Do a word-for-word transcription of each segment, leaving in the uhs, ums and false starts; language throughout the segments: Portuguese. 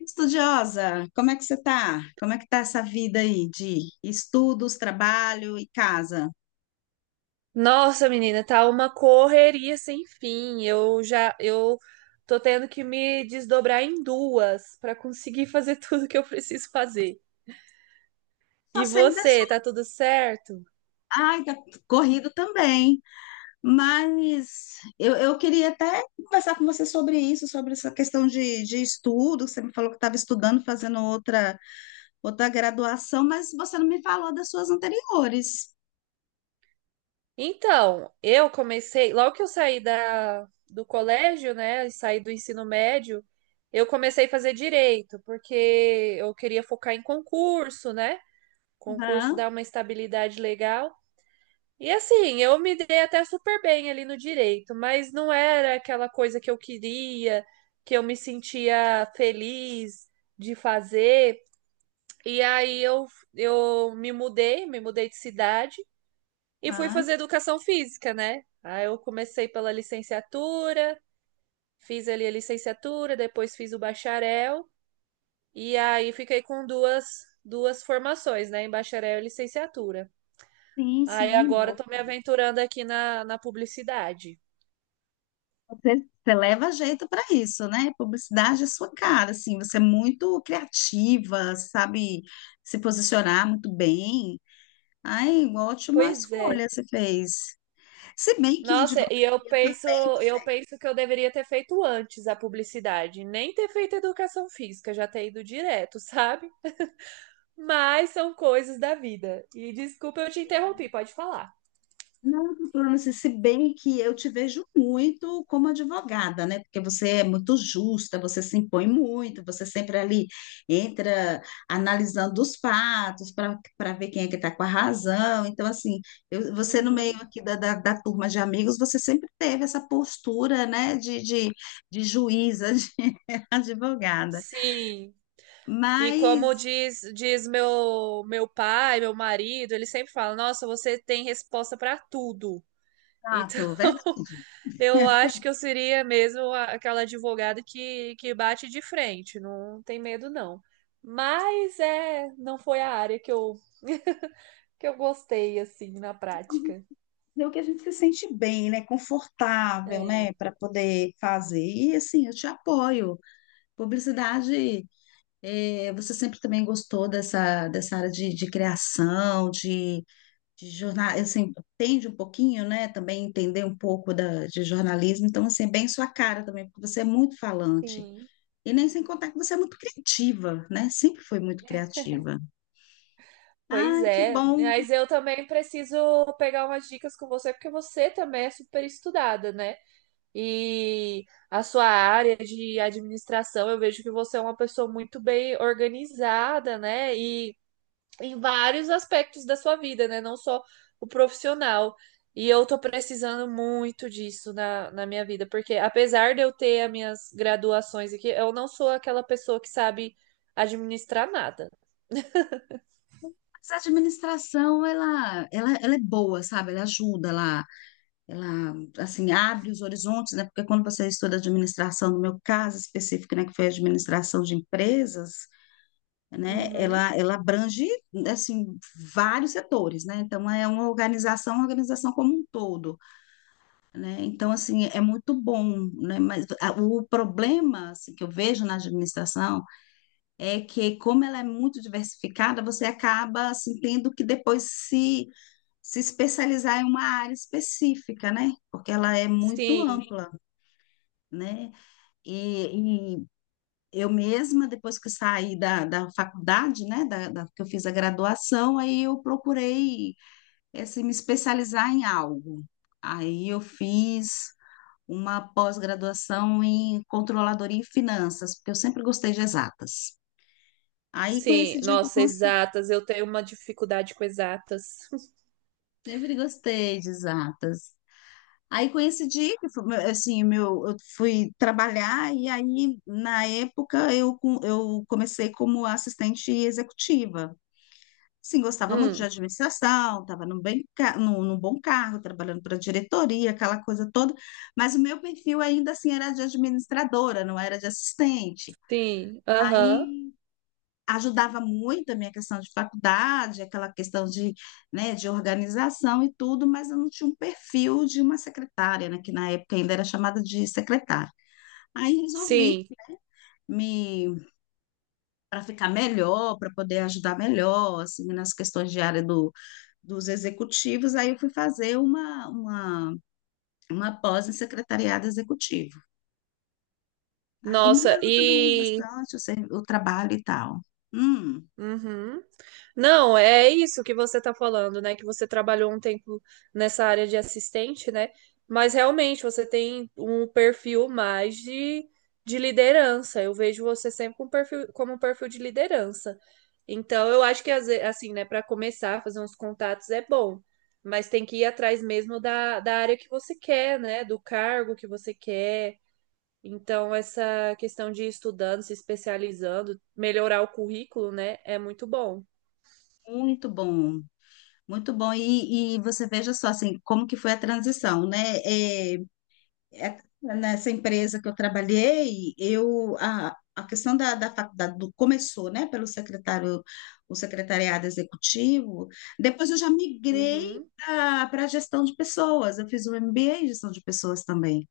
Estudiosa, como é que você tá? Como é que tá essa vida aí de estudos, trabalho e casa? Nossa, menina, tá uma correria sem fim. Eu já, eu tô tendo que me desdobrar em duas para conseguir fazer tudo que eu preciso fazer. Só E sei você, das... tá tudo certo? Ai, tá corrido também, mas eu, eu queria até conversar com você sobre isso, sobre essa questão de, de estudo, você me falou que estava estudando, fazendo outra, outra graduação, mas você não me falou das suas anteriores. Então, eu comecei, logo que eu saí da, do colégio, né, e saí do ensino médio, eu comecei a fazer direito, porque eu queria focar em concurso, né? Concurso Aham, dá uma estabilidade legal. E assim, eu me dei até super bem ali no direito, mas não era aquela coisa que eu queria, que eu me sentia feliz de fazer. E aí eu, eu me mudei, me mudei de cidade e fui aham. fazer educação física, né? Aí eu comecei pela licenciatura, fiz ali a licenciatura, depois fiz o bacharel, e aí fiquei com duas, duas formações, né? Em bacharel e licenciatura. Sim, Aí sim, agora boa. tô me aventurando aqui na, na publicidade. Você, você leva jeito para isso, né? Publicidade é sua cara, assim, você é muito criativa, sabe se posicionar muito bem. Ai, ótima Pois é. escolha você fez. Se bem que em Nossa, e eu advocacia penso, também você. eu penso que eu deveria ter feito antes a publicidade, nem ter feito educação física, já ter ido direto, sabe? Mas são coisas da vida. E desculpa eu te interrompi, pode falar. Não, doutora, mas se bem que eu te vejo muito como advogada, né? Porque você é muito justa, você se impõe muito, você sempre ali entra analisando os fatos para para ver quem é que está com a razão. Então, assim, eu- você no meio Uhum. aqui da, da, da turma de amigos, você sempre teve essa postura, né, de, de, de juíza, de advogada. Sim. E como Mas, diz, diz meu, meu pai, meu marido, ele sempre fala: Nossa, você tem resposta para tudo. Então, fato, verdade. eu acho que eu seria mesmo a- aquela advogada que, que bate de frente, não tem medo não. Mas é, não foi a área que eu que eu gostei assim na prática. Fazer o que a gente se sente bem, né? Confortável, É, né? Para poder fazer. E assim, eu te apoio. Publicidade, eh, você sempre também gostou dessa, dessa área de, de criação, de, de jornal, assim, entende um pouquinho, né? Também entender um pouco da, de jornalismo. Então, assim, é bem sua cara também, porque você é muito falante. sim. E nem sem contar que você é muito criativa, né? Sempre foi muito criativa. Pois Ai, que é, bom. mas eu também preciso pegar umas dicas com você, porque você também é super estudada, né? E a sua área de administração, eu vejo que você é uma pessoa muito bem organizada, né? E em vários aspectos da sua vida, né? Não só o profissional. E eu tô precisando muito disso na, na minha vida, porque apesar de eu ter as minhas graduações aqui, eu não sou aquela pessoa que sabe administrar nada. Mas a administração, ela, ela, ela é boa, sabe? Ela ajuda lá, ela assim abre os horizontes, né? Porque quando você estuda administração, no meu caso específico, né, que foi a administração de empresas, né, Uhum. ela ela abrange assim vários setores, né? Então é uma organização, uma organização como um todo, né? Então assim é muito bom, né? Mas a- o problema assim, que eu vejo na administração é que como ela é muito diversificada, você acaba assim tendo que depois se se especializar em uma área específica, né? Porque ela é muito Sim, ampla. Né? E, e eu mesma, depois que saí da, da faculdade, né, da, da- que eu fiz a graduação, aí eu procurei assim, me especializar em algo. Aí eu fiz uma pós-graduação em controladoria e finanças, porque eu sempre gostei de exatas. Aí com sim. esse dia que eu Nossa, consegui, exatas. Eu tenho uma dificuldade com exatas. sempre gostei de exatas. Aí coincidi que foi, assim, meu, eu fui trabalhar e aí na época eu, com- eu comecei como assistente executiva. Sim, gostava muito de Hum, administração, estava num bem, ca- num, num bom cargo, trabalhando para diretoria, aquela coisa toda, mas o meu perfil ainda assim era de administradora, não era de assistente. sim. Aham. Aí ajudava muito a minha questão de faculdade, aquela questão de, né, de organização e tudo, mas eu não tinha um perfil de uma secretária, né, que na época ainda era chamada de secretária. Aí resolvi Sim. me para ficar melhor, para poder ajudar melhor, assim, nas questões de área do, dos executivos, aí eu fui fazer uma, uma, uma pós em secretariado executivo. Aí Nossa, melhorou também e bastante o, ser- o trabalho e tal. Hum, uhum. Não, é isso que você está falando, né? Que você trabalhou um tempo nessa área de assistente, né? Mas realmente você tem um perfil mais de, de liderança. Eu vejo você sempre com um perfil, como um perfil de liderança. Então, eu acho que, às ve- assim, né, para começar a fazer uns contatos é bom, mas tem que ir atrás mesmo da, da área que você quer, né? Do cargo que você quer então, essa questão de ir estudando, se especializando, melhorar o currículo, né, é muito bom. muito bom. Muito bom. E, e você veja só, assim, como que foi a transição, né? É, é- Nessa empresa que eu trabalhei, eu, a, a questão da, da faculdade do- começou, né, pelo secretário, o secretariado executivo. Depois eu já migrei Uhum. para a gestão de pessoas. Eu fiz o M B A em gestão de pessoas também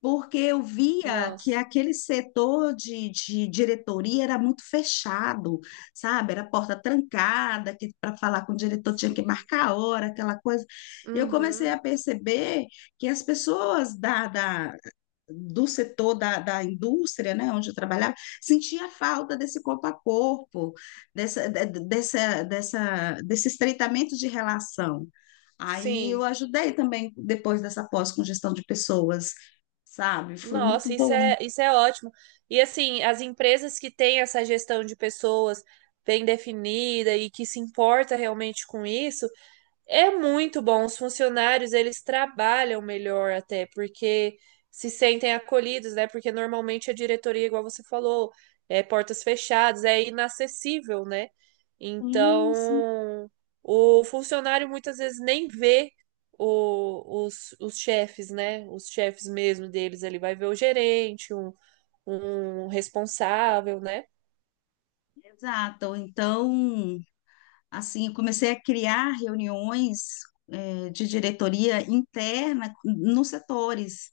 porque eu via que Nossa, aquele setor de, de diretoria era muito fechado, sabe? Era porta trancada, que para falar com o diretor tinha que sim. marcar a hora, aquela coisa. Eu comecei a Uhum. perceber que as pessoas da, da- do setor da, da indústria, né, onde eu trabalhava, sentia falta desse corpo a corpo, dessa, de- de- dessa, dessa, desse estreitamento de relação. Aí eu Sim. ajudei também depois dessa pós com gestão de pessoas, sabe? Foi muito Nossa, isso bom. é, isso é ótimo. E assim, as empresas que têm essa gestão de pessoas bem definida e que se importa realmente com isso, é muito bom. Os funcionários, eles trabalham melhor até, porque se sentem acolhidos, né? Porque normalmente a diretoria, igual você falou, é portas fechadas, é inacessível, né? Sim, sim. Então, o funcionário muitas vezes nem vê o- os, os chefes, né? Os chefes mesmo deles. Ele vai ver o gerente, um, um responsável, né? Exato. Então, assim, eu comecei a criar reuniões, eh, de diretoria interna nos setores.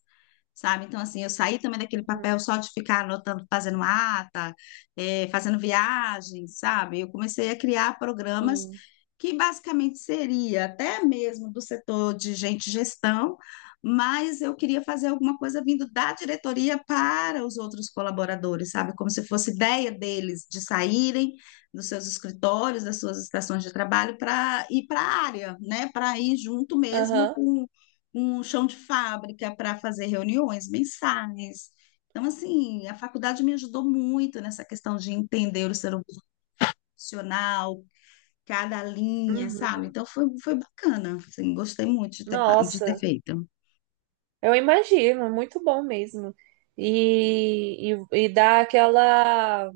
Sabe? Então, assim, eu saí também daquele Uhum. papel só de ficar anotando, fazendo ata, eh, fazendo viagem, sabe? Eu comecei a criar programas Sim. que basicamente seria até mesmo do setor de gente gestão, mas eu queria fazer alguma coisa vindo da diretoria para os outros colaboradores, sabe? Como se fosse ideia deles de saírem dos seus escritórios, das suas estações de trabalho para ir para a área, né? Para ir junto mesmo Aham. com um chão de fábrica para fazer reuniões mensais. Então, assim, a faculdade me ajudou muito nessa questão de entender o ser humano profissional, cada linha, Uhum. sabe? Então, foi, foi bacana, assim, gostei muito de ter, fa- de ter Nossa. feito. Eu imagino, é muito bom mesmo. E, e, e dá aquela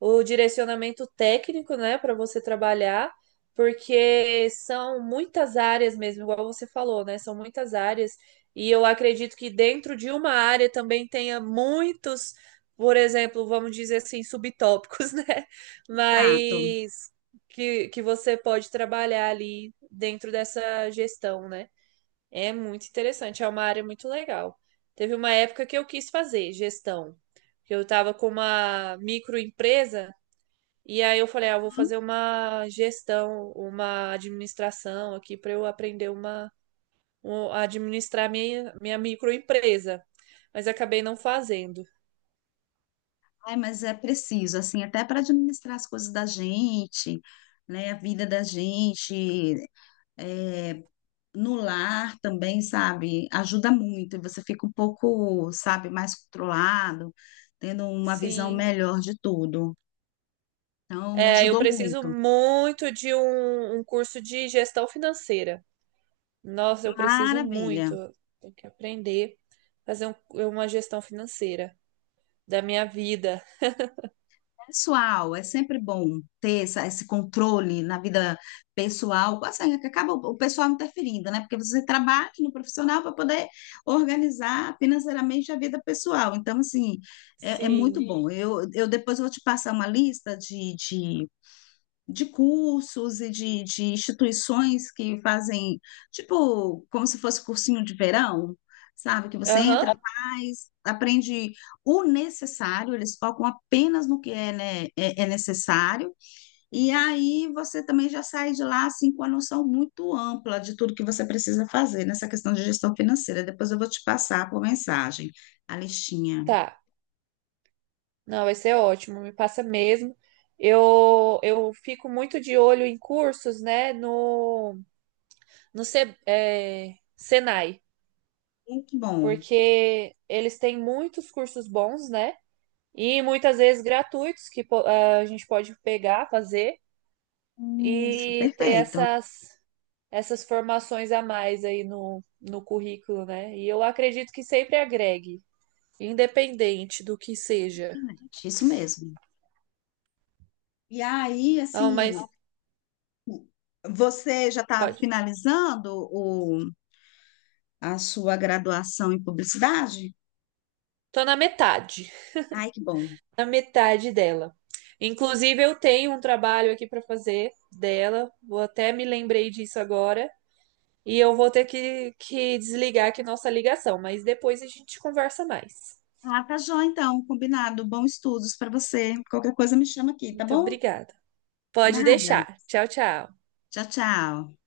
o direcionamento técnico, né, para você trabalhar, porque são muitas áreas mesmo, igual você falou, né? São muitas áreas. E eu acredito que dentro de uma área também tenha muitos, por exemplo, vamos dizer assim, subtópicos, né? Prato. Mas que, que você pode trabalhar ali dentro dessa gestão, né? É muito interessante, é uma área muito legal. Teve uma época que eu quis fazer gestão, que eu estava com uma microempresa e aí eu falei, ah, eu vou fazer uma gestão, uma administração aqui para eu aprender uma, um- a administrar minha, minha microempresa, mas acabei não fazendo. Ai, mas é preciso, assim, até para administrar as coisas da gente, né? A vida da gente, é, no lar também, sabe, ajuda muito, e você fica um pouco, sabe, mais controlado, tendo uma visão Sim, melhor de tudo. Então, me é, eu ajudou preciso muito. muito de um, um curso de gestão financeira. Nossa, eu preciso Maravilha. muito, tenho que aprender a fazer um- uma gestão financeira da minha vida. Pessoal, é sempre bom ter essa, esse controle na vida pessoal, assim, é que acaba o o pessoal interferindo, né? Porque você trabalha no profissional para poder organizar financeiramente a vida pessoal. Então, assim, é, é muito Sim. bom. Eu, eu depois vou te passar uma lista de, de de cursos e de, de instituições que fazem, tipo, como se fosse cursinho de verão, sabe? Que você Aham, entra, faz, aprende o necessário, eles focam apenas no que é, né, é, é necessário, e aí você também já sai de lá, assim, com a noção muito ampla de tudo que você precisa fazer nessa questão de gestão financeira. Depois eu vou te passar por mensagem a listinha. tá. Não, vai ser ótimo, me passa mesmo. Eu, eu fico muito de olho em cursos, né, no, no Se- é, Senai, Muito bom. porque eles têm muitos cursos bons, né, e muitas vezes gratuitos que po- a gente pode pegar, fazer Isso, e ter perfeito. essas, essas formações a mais aí no, no currículo, né, e eu acredito que sempre agregue, independente do que seja. Excelente, isso mesmo. E aí, Não, assim, mas você já está pode. finalizando o, a sua graduação em publicidade? Tô na metade, Ai, que bom. na metade dela. Inclusive, eu tenho um trabalho aqui para fazer dela. Vou até me lembrei disso agora. E eu vou ter que, que desligar aqui nossa ligação, mas depois a gente conversa mais. Ah, tá joia, então, combinado. Bons estudos para você. Qualquer coisa me chama aqui, tá Muito bom? obrigada. Pode Nada. deixar. Tchau, tchau. Tchau, tchau.